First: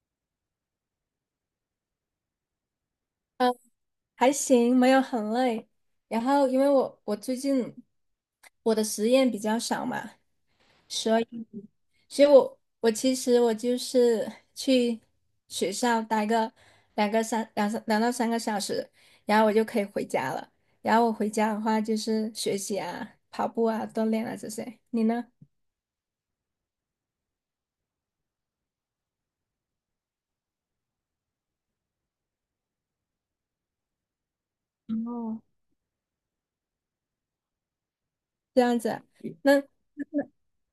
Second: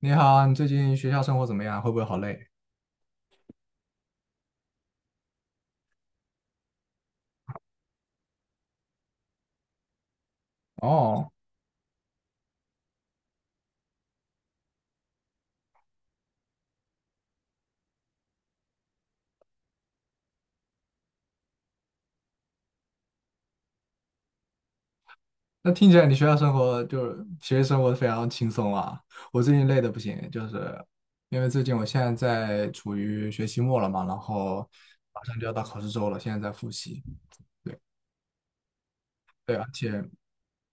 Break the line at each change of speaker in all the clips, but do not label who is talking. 你好啊你最近学校生活怎么样？会不会好累？
还行，没有很累。然后因为我最近我的实验比较少嘛，所
哦，
以所以我其实就是去学校待个两个三两三2到3个小时，然后我就可以回家了。然后我回家的话就是学习啊、跑步啊、锻炼啊这些。你呢？
那听起来你学校生活就是学习生活非常轻松啊。我最近累的不行，就是因为最近我现在在处于学期末了嘛，然后马上
哦，
就要到考试周了，现在在复习。
这样子啊。
对，
那
而且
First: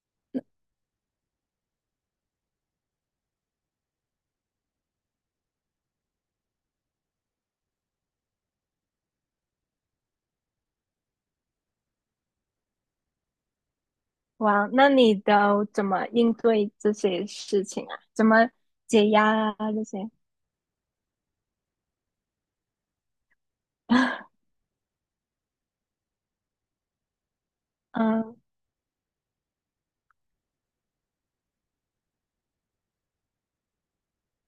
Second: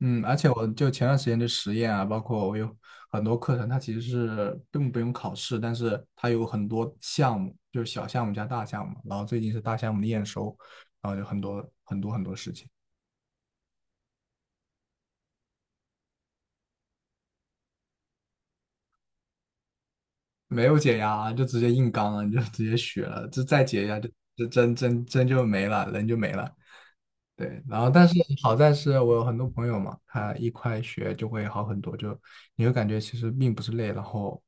我就前段时间的实验啊，包括我有很多课程，它其实是根本不用考试，但是它有很多项目，就是小项目加大项目，然后最近是大项目的验收，然后就很多很多很多事情。
哇，那你都怎么应对这些事情啊？怎么解压啊？这些？
没有解压啊就直接硬刚了，你就直接学了，这再解压就真真真就没了，人就没了。对，然后但是
嗯
好在是我有很多朋友嘛，他一块学就会好很多，就你会感觉其实并不是累，然后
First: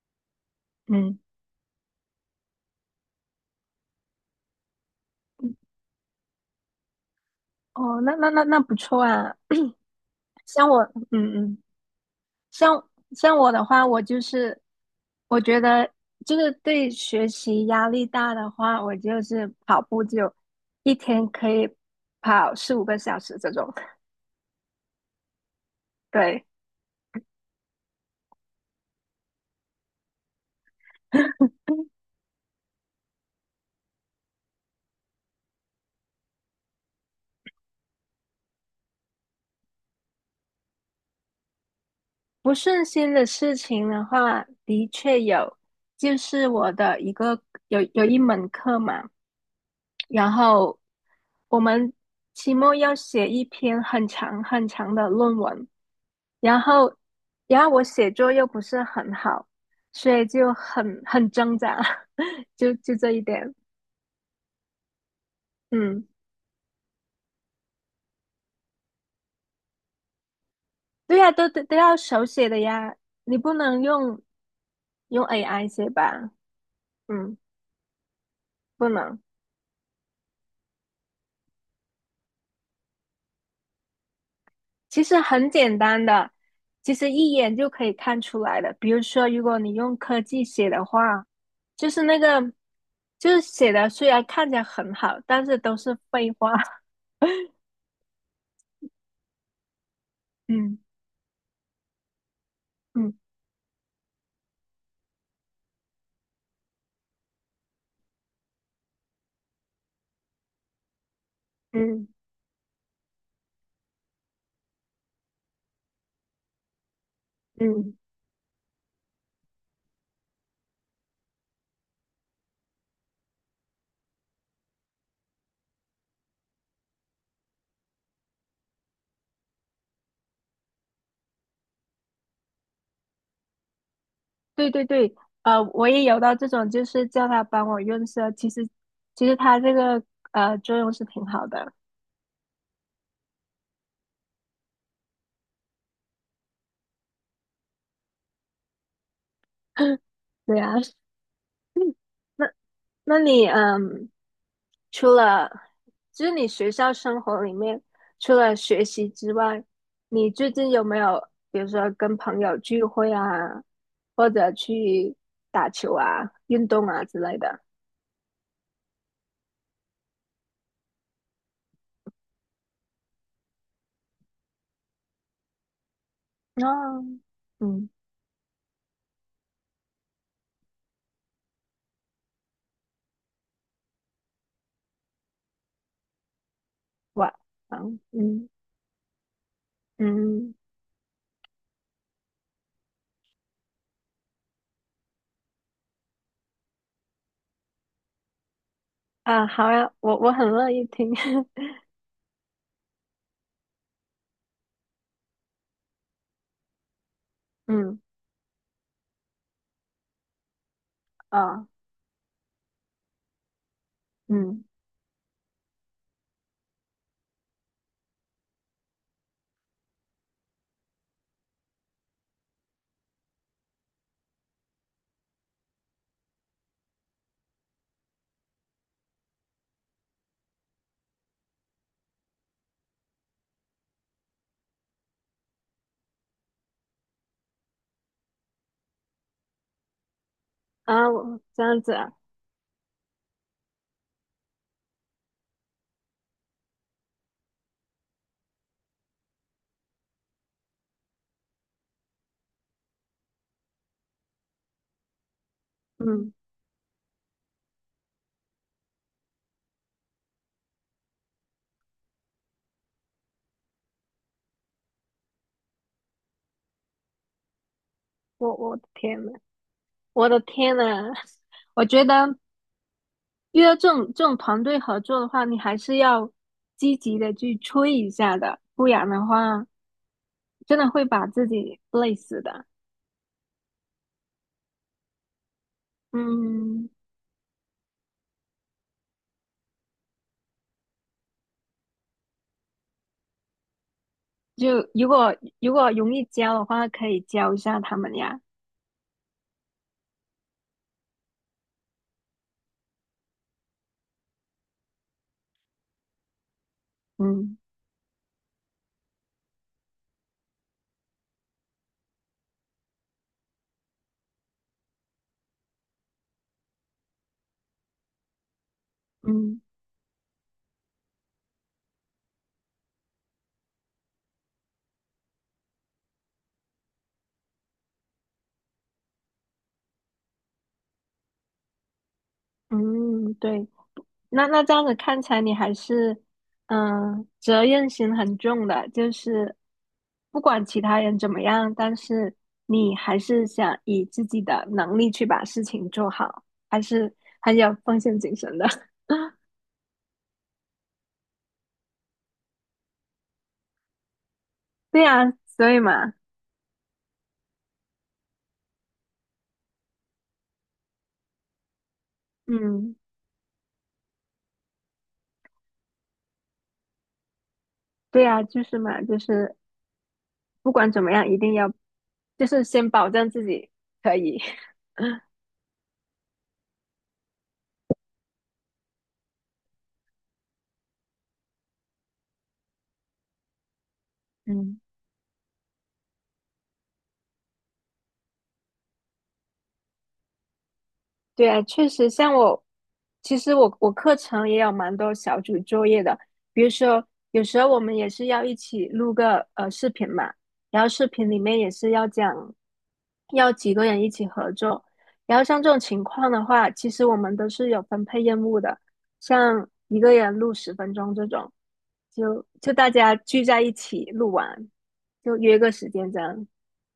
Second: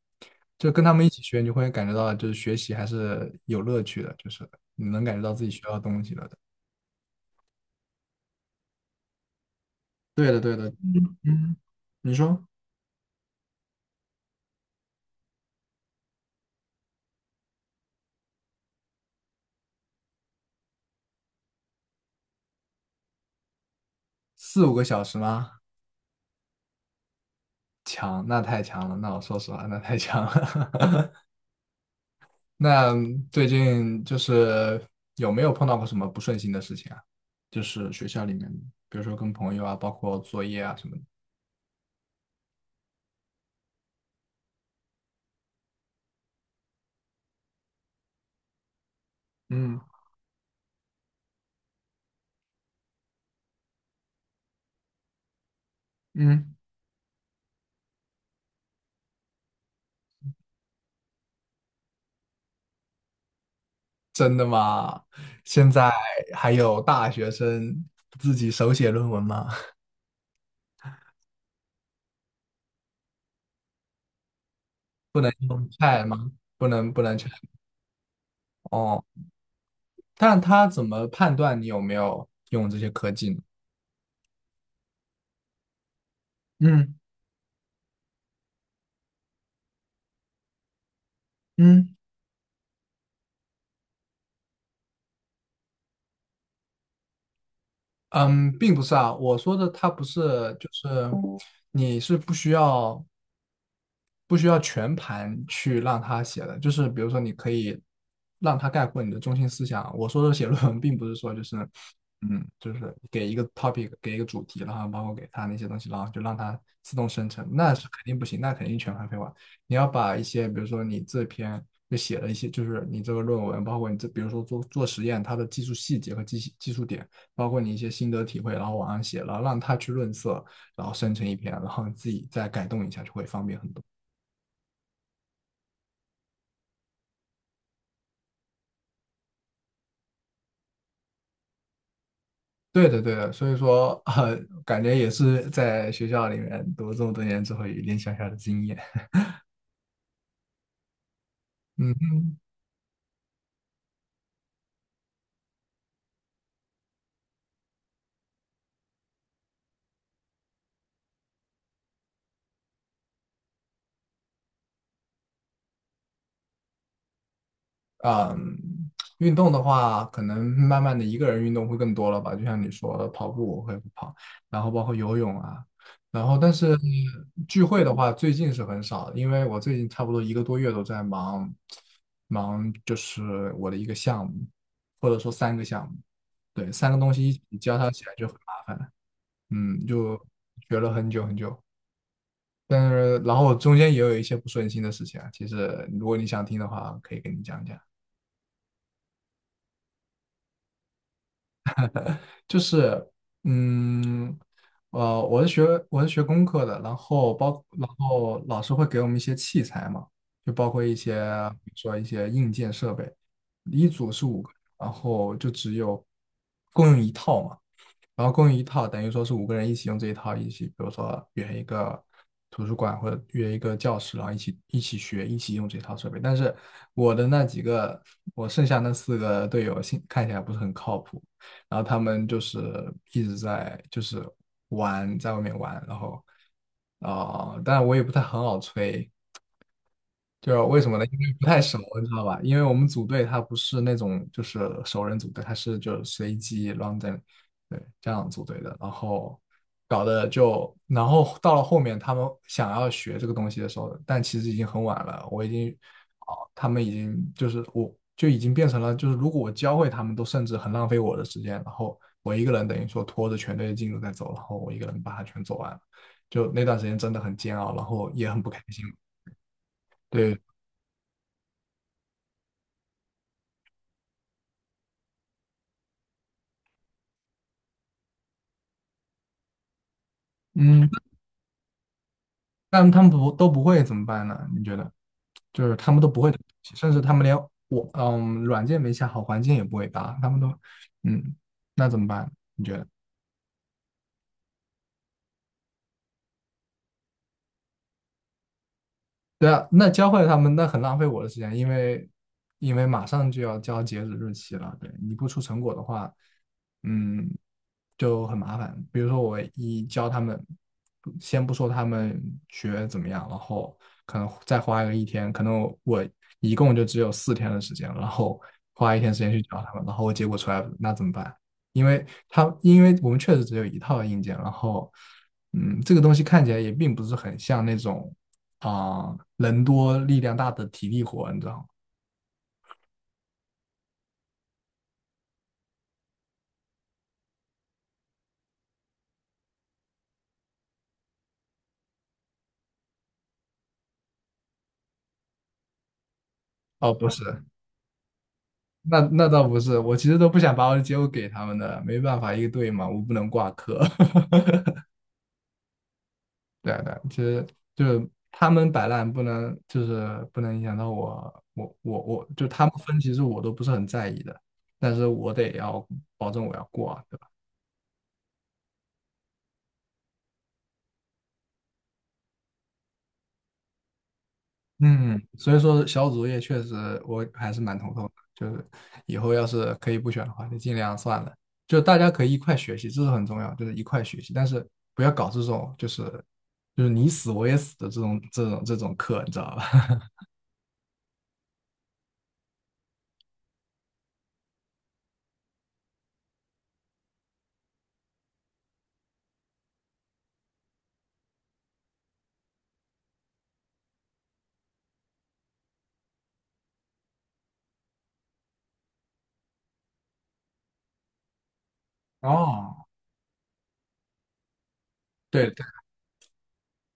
就跟他们一
嗯，
起学，你就会感觉到就是学习还是有乐趣的，就是你能感觉到自己学到东西了的。
哦，那不错啊。
对的，对
像
的，
我，
嗯
嗯
嗯，
嗯，
你说
像我的话，我觉得就是对学习压力大的话，我就是跑步就一天可以跑4、5个小时这种。
4、5个小时吗？
对，
强，那太强了，那我说实话，那太强了。那最近就是有没有碰到过什么不顺心的事情啊？就是学校里面，比如说跟朋友啊，包括作业啊什么的。
不顺心的事情的话，的确有，就是我的一个有一门课嘛。
嗯
然后我们期末要写一篇很长很长的论文，
嗯，
然后然后我写作又不是很好，所以就很挣扎，就这一点。
真的吗？现在
嗯，
还有大学生自己手写论文吗？
对呀，都要手写的呀，你不能用
不
用
能
AI
用
写
Chat 吗？
吧？
不能不能 Chat
嗯，不
哦。
能。
但他怎么判断你有没有用这些科技呢？
其实很简单的，其
嗯
实一眼就可以看出来的。比如说，如果你用科技写的话，就
嗯
是那个，就是写的虽然看起来很好，但是都是废话。
嗯，并不是啊，我说的他不是，就
嗯
是你是不需要。
嗯
不需要全盘去让他写的，就是比如说你可以让他概括你的中心思想。我说的写论文，并不是说就是，
嗯
就是给一个 topic，给一个主题，然后包括给他那些东西，然后就让他自动生成，那是
嗯，
肯定不行，那肯定全盘废话。你要把一些，比如说你这篇就写了一些，就是你这个论文，包括你这，比如说做做实验，它的技术细节和技术点，包括你一些心得体会，然后往上写，然后让他去润色，然后生成一篇，然后自己再改动一下，就会方便很多。
对对对，我也有到这种，就是叫他帮我润色。其实他这个作用是挺好的。
对的，对的，所以说，感觉也是在学校里面读了这么多年之后，有一点小小的经验。
对啊，
嗯
那那你嗯。除了就是你学校生活里面，除了学习之外，你最近有没有比如说跟朋友聚会啊，或者去打球啊、运动啊之类的？
啊，运动的话，可能慢慢的一个人运动会更多了吧，就像你说的，跑步我会跑，然后包括游泳啊，然后但
啊，
是聚会
嗯，
的话，最近是很少的因为我最近差不多一个多月都在忙，忙就是我的一个项目，或者说3个项目，对，3个东西
哇，
一起交叉
安。
起来就很
嗯
麻烦，嗯，就
嗯
学了很久很久。但是然后中间也有一些不顺心的事情啊。其实如果你想听的话，可以跟你讲讲。
啊，好呀，我很乐意听。
就是嗯我是学工科的，然后
嗯
老师会给我们一些器材嘛，就包括一些
啊
比如说一些硬件设备，一组是五个，
嗯
然后就只有共用一套嘛。然后共用一套，等于说是5个人一起用这一套，一起比如说约一个图书馆或者约一个教室，然后一起学，一起用这套设备。但是我的那几个，我剩下那4个队友，现看起来不是很靠谱。然后他们就是一直在就是玩，在外面玩，然后当然我也不太很好催，就是为什么呢？
啊，
因为
我
不太
这
熟，
样子
你
啊，
知道吧？因为我们组队他不是那种就是熟人组队，他是就随机 random，对，这样组队的。然后搞得就，然后到了后面他们想要学这个东西的时候，但其实已经很晚了，我已经，
嗯，
哦，他们已经就是我就已经变成了就是如果我教会他们，都甚至很浪费我的时间。然后我一个人等于说拖着全队的进度在走，然后我一个人把它全走完了，就那段时间真的很煎熬，然后也很不
我
开
我的
心。
天呐，我
对，
的天呐，我觉得。遇到这种团队合作的话，你还是要积极的去催一下的，不然的话，真
嗯，
的会把自己累死的。
但他们不都不会怎么办呢？你觉得？就是他们都不会这个东西
嗯，
甚至他们连我软件没下好，环境也不会搭，他们都嗯，那怎么办？你觉得？
就如果容易教的话，可以教一下他们呀。
对啊，那教会他们那很浪费我的时间，因为马上就要交截止日期了，对，你不出成果的话，嗯，
嗯
就很麻烦。比如说我一教他们，不先不说他们学怎么样，然后可能再花个一天，可能我一共就只有四天的时间，然后花一天时间去教
嗯
他们，然后我结果出来那怎么办？因为他因为我们确实只有一套硬件，然后这个东西看起来也并不是很像那种。人多力量大的体力活，你知道吗？
嗯，对。那这样子看起来，你还是责任心很重的，就是不管其他人怎么样，但是你还是想以自己的能力去把事情做好，还
哦，不
是
是，
很有奉献精神的。
那倒不是，我其实都不想把我的结果给他们的，没办法，一个队嘛，我不能挂科。
对呀，所以嘛，
对啊对啊，其实就是他们摆烂，不能就是不能影响到我，我就他们
嗯，
分，其实我都不是很在意的，但是我得要保证我要过啊。
对呀，就是嘛，就是不管怎么样，一定要就是先保证自己可以，
嗯，所以说小组作业确实我还是蛮头痛的，就是以后要是可以不选的话，就尽量算了。就大家可以一块学习，这是很重要，就是一块学习，但 是
嗯。
不要搞这种就是你死我也死的这种课，你知道吧？
对啊，确实，像我，其实我课程也有蛮多小组作业的，比如说有时候我们也是要一起录个视频嘛，然后视频里面也是要讲要几个人一起合作，然后像这种情况的话，其实我们都是有分配任务的，像一个人录10分钟这种，就
哦，
大家聚在一起录完，就
对
约
对，
个时间这样，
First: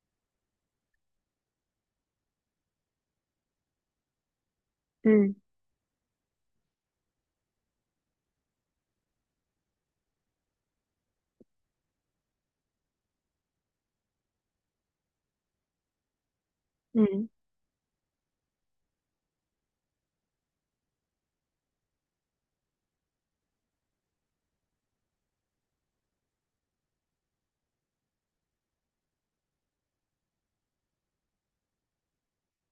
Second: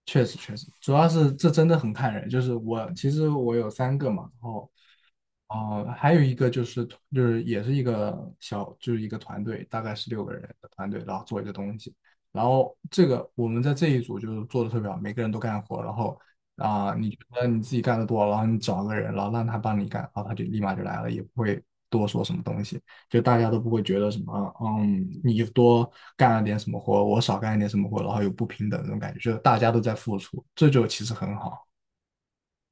确实确实，主要是这真的很看人。就是我其实我有三个嘛，然后
嗯
哦，还有一个也是一个团队，大概是6个人的团队，然后做一个东西。然后这个我们在这一组就是做的特别好，每个人都干活。然后你觉
嗯。
得你自己干的多，然后你找个人，然后让他帮你干，然后他就立马就来了，也不会多说什么东西，就大家都不会觉得什么，你多干了点什么活，我少干了点什么活，然后有不平等这种感觉，就是大家都在付出，这就其实很好。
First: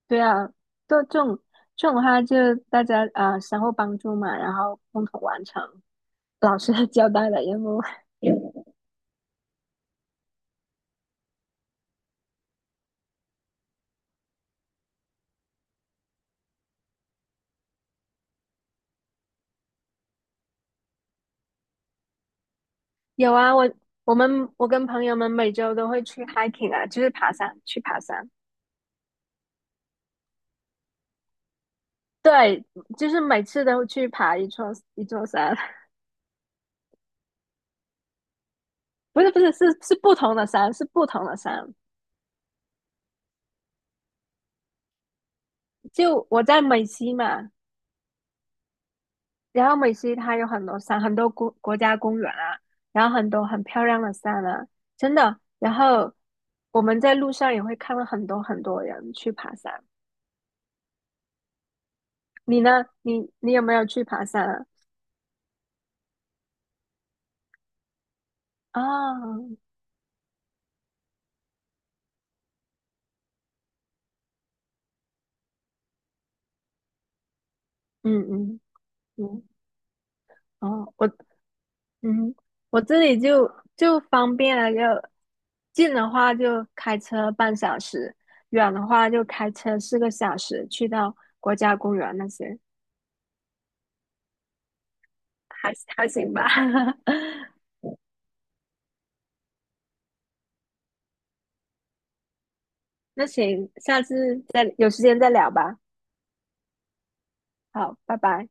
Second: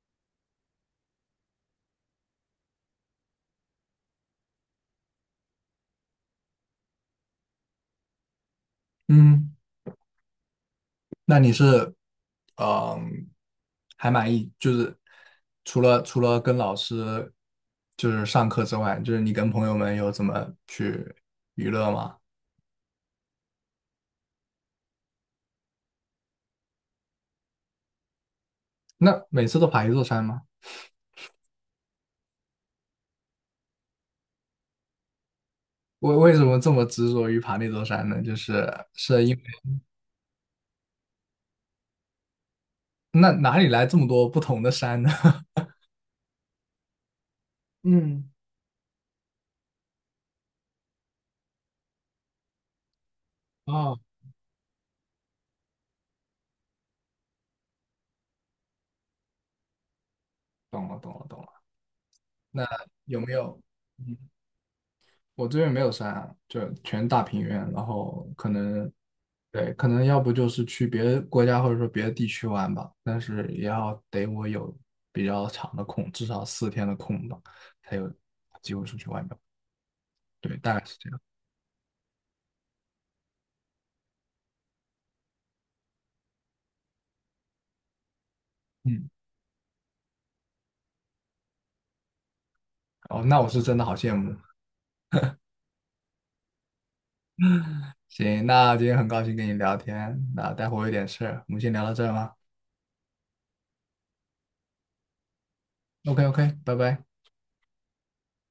对啊，就这种的话，就大家啊、相互帮助嘛，然后共同完成老师的交代的任务。
嗯。那你是，嗯，还满意？就是除了跟老师就是上课之外，就是你跟朋友们有怎么去娱乐吗？
有啊，我跟朋友们每周都会去 hiking 啊，就是爬山，去爬山。
那每次都爬一座山吗？
对，就是每次都去爬一座一座山，
为什么这么执着于爬那座山呢？就是
不
是
是
因
不
为
是是不同的山，是不同的山。
那哪里来这么多不同的山呢？
就我在美西嘛，
嗯，
然后美西它有很多山，很多国家公园啊，然后很多很漂
哦，
亮的山啊，真的。然后我们在路上也会看到很多很多人去爬山。
懂了，懂了，懂了。
你
那
呢？
有
你
没
你
有？
有没有去
嗯
爬山啊？
我这边没有山，啊，就全大平原，然后可能，
啊，
对，可能要不就是去别的国家或者说别的地区玩吧，但是也要得我有比较长的空，至少四天的空吧，才有
嗯嗯
机会出去玩面。
嗯，
对，大概
哦，
是
我
这样。
嗯，我这里就方便了，就近的话就开车半小时，远的
嗯，
话就开车4个小时去到国家公园那些，
哦，那我是真的好羡慕。
还行吧。
行，那今天很高兴跟你聊天，那待会儿我有点事儿我们先聊到这儿吧。
那行，下次再有时间再聊吧。
OK OK，拜拜。
好，拜拜。